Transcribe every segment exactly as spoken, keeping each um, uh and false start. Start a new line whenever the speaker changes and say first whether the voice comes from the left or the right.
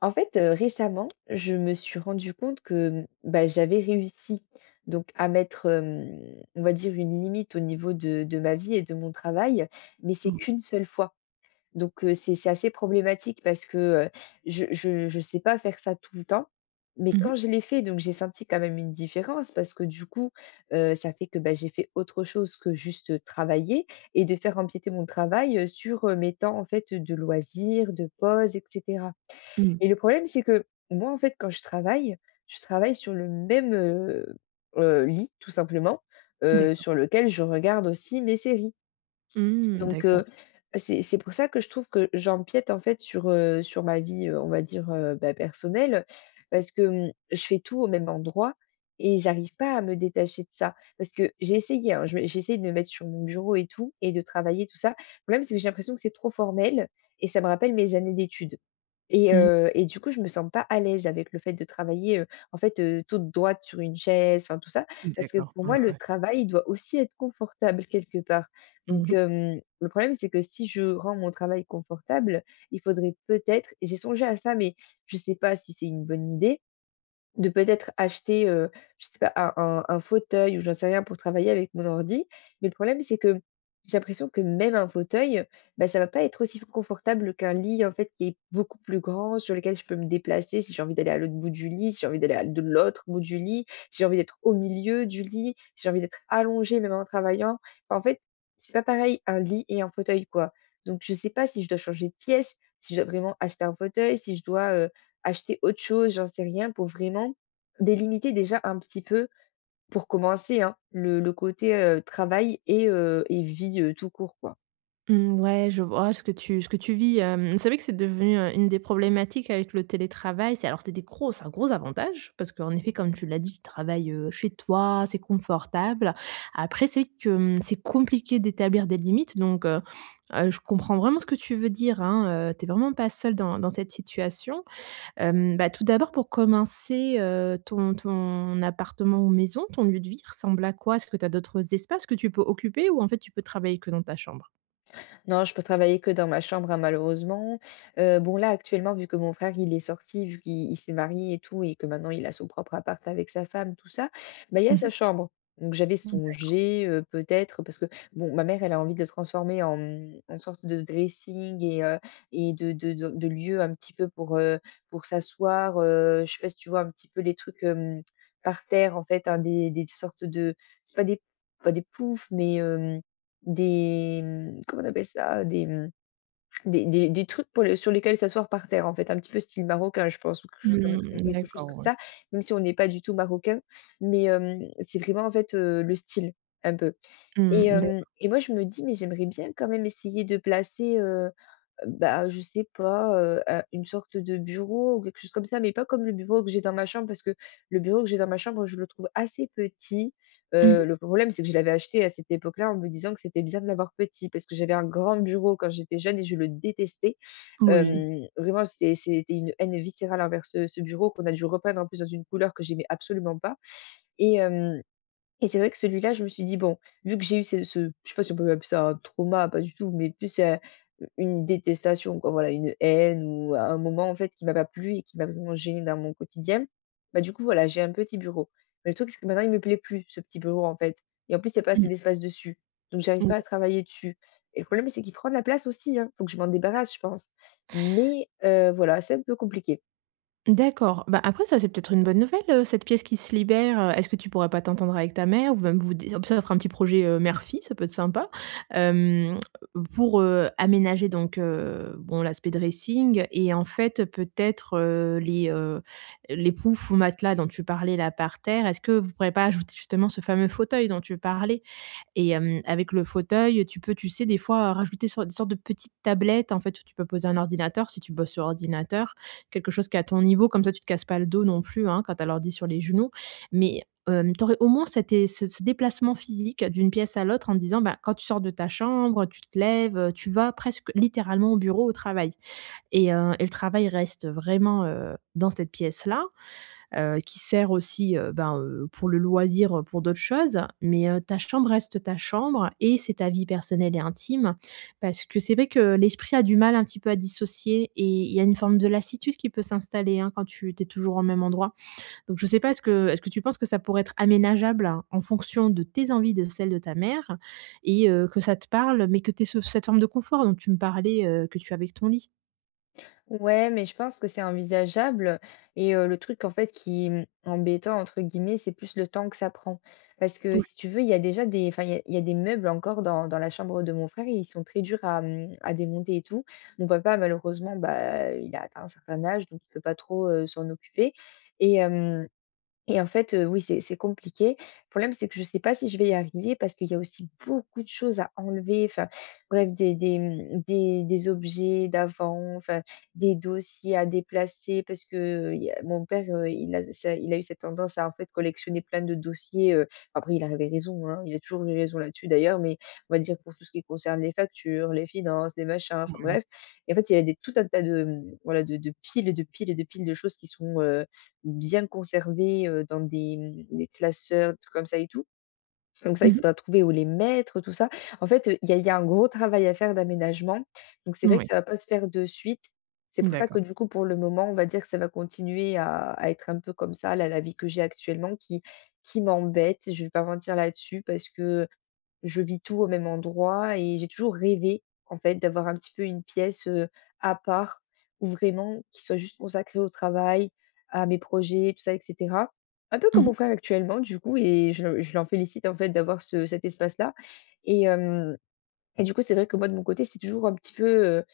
left: En fait, heu, récemment, je me suis rendu compte que, mmh, bah, j'avais réussi donc à mettre, hem, on va dire une limite au niveau de de ma vie et de mon travail, mais c'est
right: Ouais.
left: qu'une seule fois. Donc heu, c'est c'est assez problématique parce que, heu, je je je sais pas faire ça tout le temps, mais
right: Mmh mh.
left: quand je l'ai fait, donc j'ai senti quand même une différence parce que du coup, heu, ça fait que, bah, j'ai fait autre chose que juste, travailler et de faire empiéter mon travail, heu, sur, heu, mes temps en fait, de loisirs, de pause et cetera. Et
right: Mmh.
left: le problème, c'est que moi, en fait, quand je travaille, je travaille sur le même, heu heu, lit, tout simplement, heu,
right: D'accord.
left: sur lequel je regarde aussi mes séries.
right: Mmh,
left: Donc
right: d'accord.
left: heu, c'est c'est pour ça que je trouve que j'empiète, en fait, sur, heu, sur ma vie, heu, on va dire, heu, bah, personnelle, parce que, mmh, je fais tout au même endroit et j'arrive pas à me détacher de ça. Parce que j'ai essayé, hein, je me j'ai essayé de me mettre sur mon bureau et tout et de travailler tout ça. Le problème, c'est que j'ai l'impression que c'est trop formel et ça me rappelle mes années d'études. Et
right: Mmh.
left: heu et du coup, je me sens pas à l'aise avec le fait de travailler, heu, en fait, heu, toute droite sur une chaise, enfin tout ça. Parce que
right: D'accord.
left: pour
right: Ouais,
left: moi, le
right: ouais.
left: travail, il doit aussi être confortable quelque part.
right: Mmh
left: Donc
right: mh.
left: hem, le problème, c'est que si je rends mon travail confortable, il faudrait peut-être et j'ai songé à ça, mais je sais pas si c'est une bonne idée, de peut-être acheter, heu, je sais pas, un un un fauteuil ou j'en sais rien pour travailler avec mon ordi. Mais le problème, c'est que j'ai l'impression que même un fauteuil, bah, ça va pas être aussi confortable qu'un lit, en fait, qui est beaucoup plus grand, sur lequel je peux me déplacer si j'ai envie d'aller à l'autre bout du lit, si j'ai envie d'aller à de l'autre bout du lit, si j'ai envie d'être au milieu du lit, si j'ai envie d'être allongée même en travaillant. Enfin, en fait, c'est pas pareil un lit et un fauteuil, quoi. Donc je sais pas si je dois changer de pièce, si je dois vraiment acheter un fauteuil, si je dois, heu acheter autre chose, j'en sais rien, pour vraiment délimiter déjà un petit peu, pour commencer, hein, le le côté, heu, travail et heu et vie, heu, tout court, quoi.
right: Mmh, ouais, je vois ce que tu ce que tu vis. Hem, c'est vrai que c'est devenu heu, une des problématiques avec le télétravail. C'est alors c'est des gros c'est un gros avantage parce qu'en effet, comme tu l'as dit, tu travailles, heu, chez toi, c'est confortable. Après, c'est que, mmh, c'est compliqué d'établir des limites, donc heu heu, je comprends vraiment ce que tu veux dire, hein. Heu, tu es vraiment pas seule dans dans cette situation. Hem, bah, tout d'abord, pour commencer, heu, ton ton appartement ou maison, ton lieu de vie ressemble à quoi? Est-ce que tu as d'autres espaces que tu peux occuper ou en fait tu peux travailler que dans ta chambre?
left: Non, je peux travailler que dans ma chambre, hein, malheureusement. Heu, bon, là, actuellement, vu que mon frère, il est sorti, vu qu'il il s'est marié et tout et que maintenant il a son propre appart avec sa femme, tout ça, bah, il y a
right: Mmh
left: sa
right: mh.
left: chambre. Donc j'avais songé, heu, peut-être parce que bon, ma mère, elle a envie de le transformer en, mmh, en sorte de dressing et heu et de de de de lieu un petit peu pour, heu, pour s'asseoir, heu, je sais pas si tu vois un petit peu les trucs, hem, par terre, en fait, hein, des des sortes de c'est pas des pas des poufs, mais hem, des, mmh, comment on appelle ça? Des, mmh, des des des trucs pour les sur lesquels s'asseoir par terre, en fait, un petit peu style marocain, je pense, ou quelque chose comme quelque chose comme
right: D'accord. Mmh, ouais.
left: ça, même si on n'est pas du tout marocain. Mais, hem, c'est vraiment, en fait, heu, le style, un peu. Et
right: Mmh,
left: hem
right: d'ac
left: et moi, je me dis: «Mais j'aimerais bien quand même essayer de placer, bah, je sais pas, heu, heu, une sorte de bureau ou quelque chose comme ça, mais pas comme le bureau que j'ai dans ma chambre parce que le bureau que j'ai dans ma chambre, je le trouve assez petit. Heu,
right: mmh
left: le problème, c'est que je l'avais acheté à cette époque-là en me disant que c'était bien de l'avoir petit parce que j'avais un grand bureau quand j'étais jeune et je le détestais.
right: Oui.
left: Hem, vraiment, c'était c'était une haine viscérale envers ce ce bureau qu'on a dû repeindre en plus dans une couleur que j'aimais absolument pas et hem et c'est vrai que celui-là, je me suis dit: «Bon, vu que j'ai eu ce ce» je sais pas si on peut appeler ça un trauma, pas du tout, mais plus, heu, une détestation quoi, voilà, une haine ou un moment en fait qui m'a pas plu et qui m'a vraiment gênée dans mon quotidien. Bah, du coup, voilà, j'ai un petit bureau. Mais le truc, c'est que maintenant, il me plaît plus ce petit bureau en fait et en plus, il y a pas assez
right: Mmh.
left: d'espace dessus, donc j'arrive
right: Mmh.
left: pas à travailler dessus et le problème, c'est qu'il prend de la place aussi, hein. Faut que je m'en débarrasse, je pense, mais heu, voilà, c'est un peu compliqué.
right: D'accord. Bah, après ça, c'est peut-être une bonne nouvelle, heu, cette pièce qui se libère. Heu, est-ce que tu pourrais pas t'entendre avec ta mère? Ou même vous dé Ça fera un petit projet, heu, mère-fille, ça peut être sympa, hem, pour, heu, aménager donc, heu, bon, l'aspect dressing, et en fait peut-être, heu, les, heu, les poufs ou matelas dont tu parlais là par terre. Est-ce que vous pourrez pas ajouter justement ce fameux fauteuil dont tu parlais? Et hem, avec le fauteuil, tu peux, tu sais, des fois, rajouter sor des sortes de petites tablettes, en fait, où tu peux poser un ordinateur si tu bosses sur ordinateur. Quelque chose qui est à ton niveau, comme ça tu te casses pas le dos non plus, hein, quand tu as l'ordi sur les genoux. Mais, hem, tu aurais au moins cet é ce ce déplacement physique d'une pièce à l'autre, en te disant, bah, quand tu sors de ta chambre, tu te lèves, heu, tu vas presque littéralement au bureau, au travail. Et heu et le travail reste vraiment, heu, dans cette pièce-là, heu, qui sert aussi, heu, ben, heu, pour le loisir, heu, pour d'autres choses, mais, heu, ta chambre reste ta chambre et c'est ta vie personnelle et intime. Parce que c'est vrai que l'esprit a du mal un petit peu à dissocier, et il y a une forme de lassitude qui peut s'installer, hein, quand tu es toujours au même endroit. Donc je sais pas, est-ce que est-ce que tu penses que ça pourrait être aménageable, hein, en fonction de tes envies, de celles de ta mère, et heu, que ça te parle, mais que tu aies cette forme de confort dont tu me parlais, heu, que tu as avec ton lit?
left: Ouais, mais je pense que c'est envisageable. Et euh, le truc, en fait, qui est embêtant, entre guillemets, c'est plus le temps que ça prend. Parce que
right: Oui.
left: si tu veux, il y a déjà des, enfin, il y a, il y a des meubles encore dans, dans la chambre de mon frère et ils sont très durs à, hum, à démonter et tout. Mon papa, malheureusement, bah, il a atteint un certain âge, donc il peut pas trop euh, s'en occuper. Et, et en fait, heu, oui, c'est c'est compliqué. Le problème, c'est que je ne sais pas si je vais y arriver parce qu'il y a aussi beaucoup de choses à enlever, enfin, bref, des des, mmh, des des objets d'avant, enfin, des dossiers à déplacer parce que euh, il y a mon père, heu, il a ça il a eu cette tendance à, en fait, collectionner plein de dossiers, heu, après il avait raison, hein, il a toujours eu raison là-dessus d'ailleurs, mais on va dire pour tout ce qui concerne les factures, les finances, les machins, enfin
right: Ouais.
left: bref. Et en fait, il y a des tout un tas de, mmh, voilà, de de piles et de piles et de piles de choses qui sont, bien conservés, heu, dans des, mmh, des classeurs, des trucs comme ça et tout. Donc ça, il
right: Mmh mh.
left: faudra trouver où les mettre, tout ça. En fait, heu, il y a il y a un gros travail à faire d'aménagement. Donc c'est vrai que ça va pas se faire de suite. C'est pour ça que
right: D'accord.
left: du coup, pour le moment, on va dire que ça va continuer à à être un peu comme ça, là, la vie que j'ai actuellement qui qui m'embête, je vais pas mentir là-dessus parce que je vis tout au même endroit et j'ai toujours rêvé, en fait, d'avoir un petit peu une pièce, heu, à part ou vraiment qui soit juste consacrée au travail, à mes projets, tout ça et cetera. Un peu comme
right: Mmh
left: mon
right: mh.
left: frère actuellement du coup et je je l'en félicite, en fait, d'avoir ce cet espace-là et hem et du coup, c'est vrai que moi, de mon côté, c'est toujours un petit peu, heu,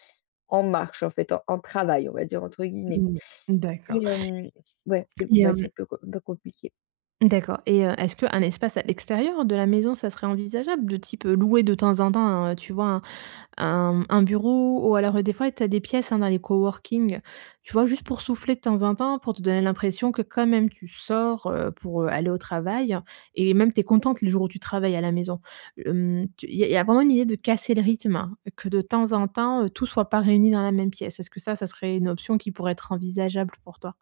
left: en marche, en fait, en en «travail», on va dire, entre guillemets
right: Mmh, d'accord.
left: et hem, c ouais, c'est ouais, c'est un peu co- un peu compliqué.
right: D'accord. Et heu, est-ce qu'un espace à l'extérieur de la maison, ça serait envisageable? De type, heu, louer de temps en temps un, tu vois, un un un bureau? Ou alors, heu, des fois tu as des pièces, hein, dans les coworking, tu vois? Juste pour souffler de temps en temps, pour te donner l'impression que quand même tu sors, heu, pour, heu, aller au travail, et même tu es contente les jours où tu travailles à la maison. Il y a y a vraiment une idée de casser le rythme, hein, que de temps en temps, heu, tout soit pas réuni dans la même pièce. Est-ce que ça, ça serait une option qui pourrait être envisageable pour toi?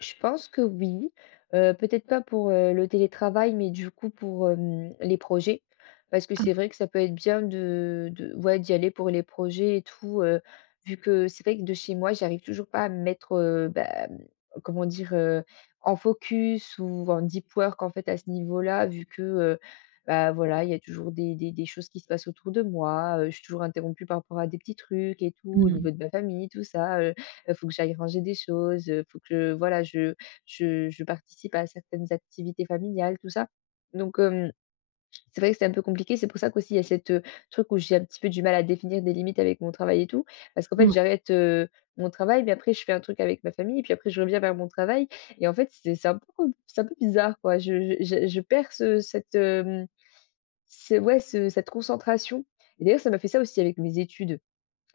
left: Je pense que oui, heu, peut-être pas pour, heu, le télétravail, mais du coup pour, hem, les projets. Parce que
right: Ah.
left: c'est vrai que ça peut être bien de de ouais, d'y aller pour les projets et tout, heu, vu que c'est vrai que de chez moi, j'arrive toujours pas à me mettre, heu, bah, mmh, comment dire? Heu, en focus ou en deep work en fait à ce niveau-là, vu que, heu, bah, voilà, il y a toujours des des des choses qui se passent autour de moi, heu, je suis toujours interrompue par rapport à des petits trucs et tout, au
right: Mmh.
left: niveau de ma famille, tout ça, heu, faut que j'aille ranger des choses, heu, faut que voilà, je je je participe à certaines activités familiales, tout ça. Donc hem, c'est vrai que c'est un peu compliqué. C'est pour ça qu'aussi il y a cette, heu, truc où j'ai un petit peu du mal à définir des limites avec mon travail et tout. Parce qu'en fait,
right: Ouais,
left: j'arrête, heu, mon travail, mais après je fais un truc avec ma famille, puis après je reviens vers mon travail et en fait, c'est c'est un peu c'est un peu bizarre, quoi. Je je je je perds ce cette, hem, ce ouais, ce cette concentration et d'ailleurs, ça m'a fait ça aussi avec mes études.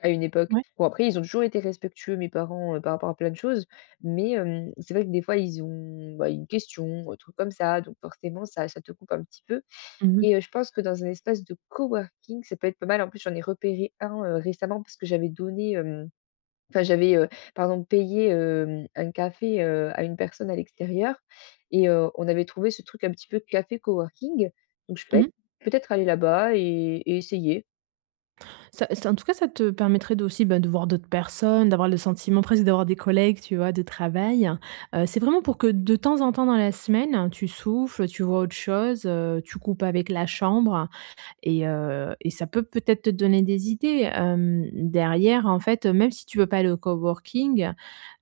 left: À une époque.
right: ouais.
left: Bon après, ils ont toujours été respectueux, mes parents, heu, par rapport à plein de choses, mais hem, c'est vrai que des fois, ils ont, bah, une question, un truc comme ça, donc forcément, ça ça te coupe un petit peu
right: Mmh.
left: et heu, je pense que dans un espace de coworking, ça peut être pas mal. En plus, j'en ai repéré un, heu, récemment parce que j'avais donné, hem, enfin, j'avais, heu, pardon, payé, hem, un café, heu, à une personne à l'extérieur et heu, on avait trouvé ce truc un petit peu café coworking, donc je peux être
right: Mmh.
left: peut-être aller là-bas et et essayer.
right: Ça, ça en tout cas, ça te permettrait de aussi, bah, de voir d'autres personnes, d'avoir le sentiment presque d'avoir des collègues, tu vois, de travail. Heu, c'est vraiment pour que de temps en temps dans la semaine, hein, tu souffles, tu vois autre chose, heu, tu coupes avec la chambre, et heu et ça peut peut-être te donner des idées. Hem, derrière, en fait, même si tu veux pas aller au coworking,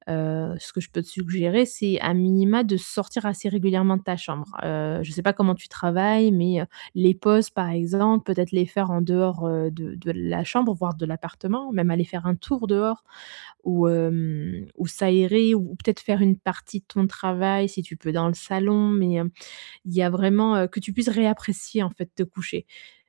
right: Heu, ce que je peux te suggérer, c'est à minima de sortir assez régulièrement de ta chambre. Heu, je ne sais pas comment tu travailles, mais, heu, les pauses par exemple, peut-être les faire en dehors, heu, de de la chambre, voire de l'appartement, même aller faire un tour dehors, ou, hem, ou s'aérer, ou peut-être faire une partie de ton travail si tu peux dans le salon, mais, hem, il y a vraiment, heu, que tu puisses réapprécier en fait te coucher.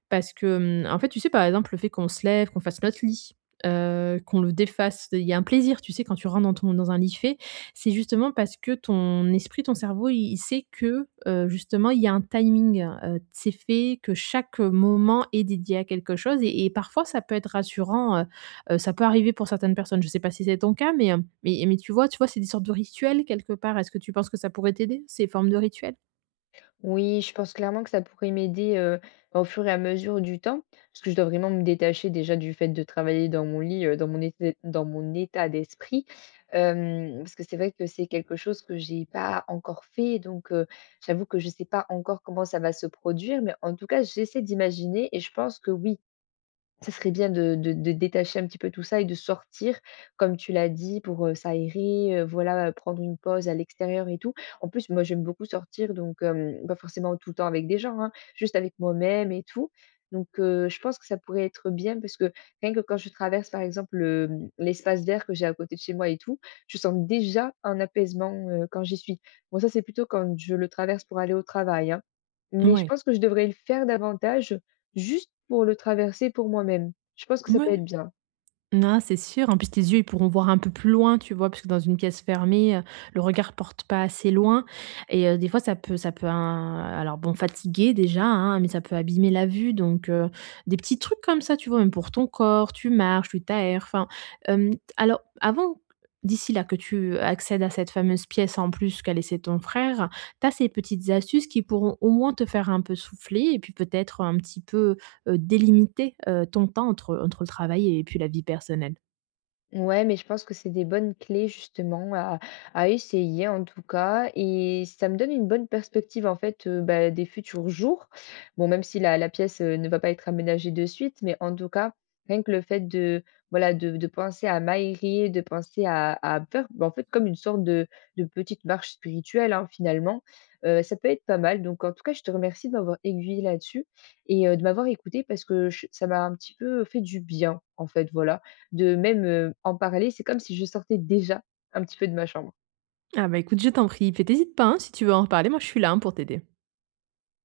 right: Parce que, mmh, en fait, tu sais, par exemple, le fait qu'on se lève, qu'on fasse notre lit, heu, qu'on le défasse, il y a un plaisir, tu sais, quand tu rentres dans ton dans un lit fait. C'est justement parce que ton esprit, ton cerveau, il il sait que, heu, justement, il y a un timing, heu, c'est fait, que chaque moment est dédié à quelque chose, et et parfois ça peut être rassurant. Heu heu, ça peut arriver pour certaines personnes. Je sais pas si c'est ton cas, mais, hem, mais mais tu vois, tu vois, c'est des sortes de rituels quelque part. Est-ce que tu penses que ça pourrait t'aider, ces formes de rituels?
left: Oui, je pense clairement que ça pourrait m'aider, heu, au fur et à mesure du temps, parce que je dois vraiment me détacher déjà du fait de travailler dans mon lit, heu, dans mon été dans mon état d'esprit. Hem, parce que c'est vrai que c'est quelque chose que j'ai pas encore fait, donc heu, j'avoue que je sais pas encore comment ça va se produire, mais en tout cas, j'essaie d'imaginer et je pense que oui, ça serait bien de de de détacher un petit peu tout ça et de sortir, comme tu l'as dit, pour, heu, s'aérer, heu, voilà, prendre une pause à l'extérieur et tout. En plus, moi, j'aime beaucoup sortir, donc hem, pas forcément tout le temps avec des gens, hein, juste avec moi-même et tout. Donc heu, je pense que ça pourrait être bien parce que rien que quand je traverse, par exemple, le, mmh, l'espace vert que j'ai à côté de chez moi et tout, je sens déjà un apaisement, heu, quand j'y suis. Bon, ça, c'est plutôt quand je le traverse pour aller au travail, hein, mais je
right: Ouais.
left: pense que je devrais le faire davantage. Juste pour le traverser pour moi-même. Je pense que ça peut être
right: Ouais.
left: bien.
right: Non, c'est sûr. En plus, tes yeux, ils pourront voir un peu plus loin, tu vois? Parce que dans une pièce fermée, heu, le regard porte pas assez loin, et heu, des fois, ça peut ça peut un, alors bon, fatiguer déjà, hein, mais ça peut abîmer la vue, donc heu, des petits trucs comme ça, tu vois? Même pour ton corps, tu marches, tu t'aères, enfin, hem, alors avant, d'ici là que tu accèdes à cette fameuse pièce en plus qu'a laissé ton frère, tu as ces petites astuces qui pourront au moins te faire un peu souffler, et puis peut-être un petit peu heu, délimiter, heu, ton temps entre entre le travail et puis la vie personnelle?
left: Ouais, mais je pense que c'est des bonnes clés justement à, à essayer en tout cas. Et ça me donne une bonne perspective en fait euh, bah, des futurs jours. Bon, même si la, la pièce euh, ne va pas être aménagée de suite, mais en tout cas, rien que le fait de, voilà, de, de penser à m'aérer, de penser à, à faire bah, en fait comme une sorte de, de petite marche spirituelle hein, finalement, euh, ça peut être pas mal. Donc en tout cas, je te remercie de m'avoir aiguillée là-dessus et euh, de m'avoir écoutée parce que je- ça m'a un petit peu fait du bien en fait, voilà de même, heu, en parler. C'est comme si je sortais déjà un petit peu de ma chambre.
right: Ah bah, écoute, je t'en prie, puis tu pas, hein, si tu veux en reparler, moi je suis là, hein, pour t'aider.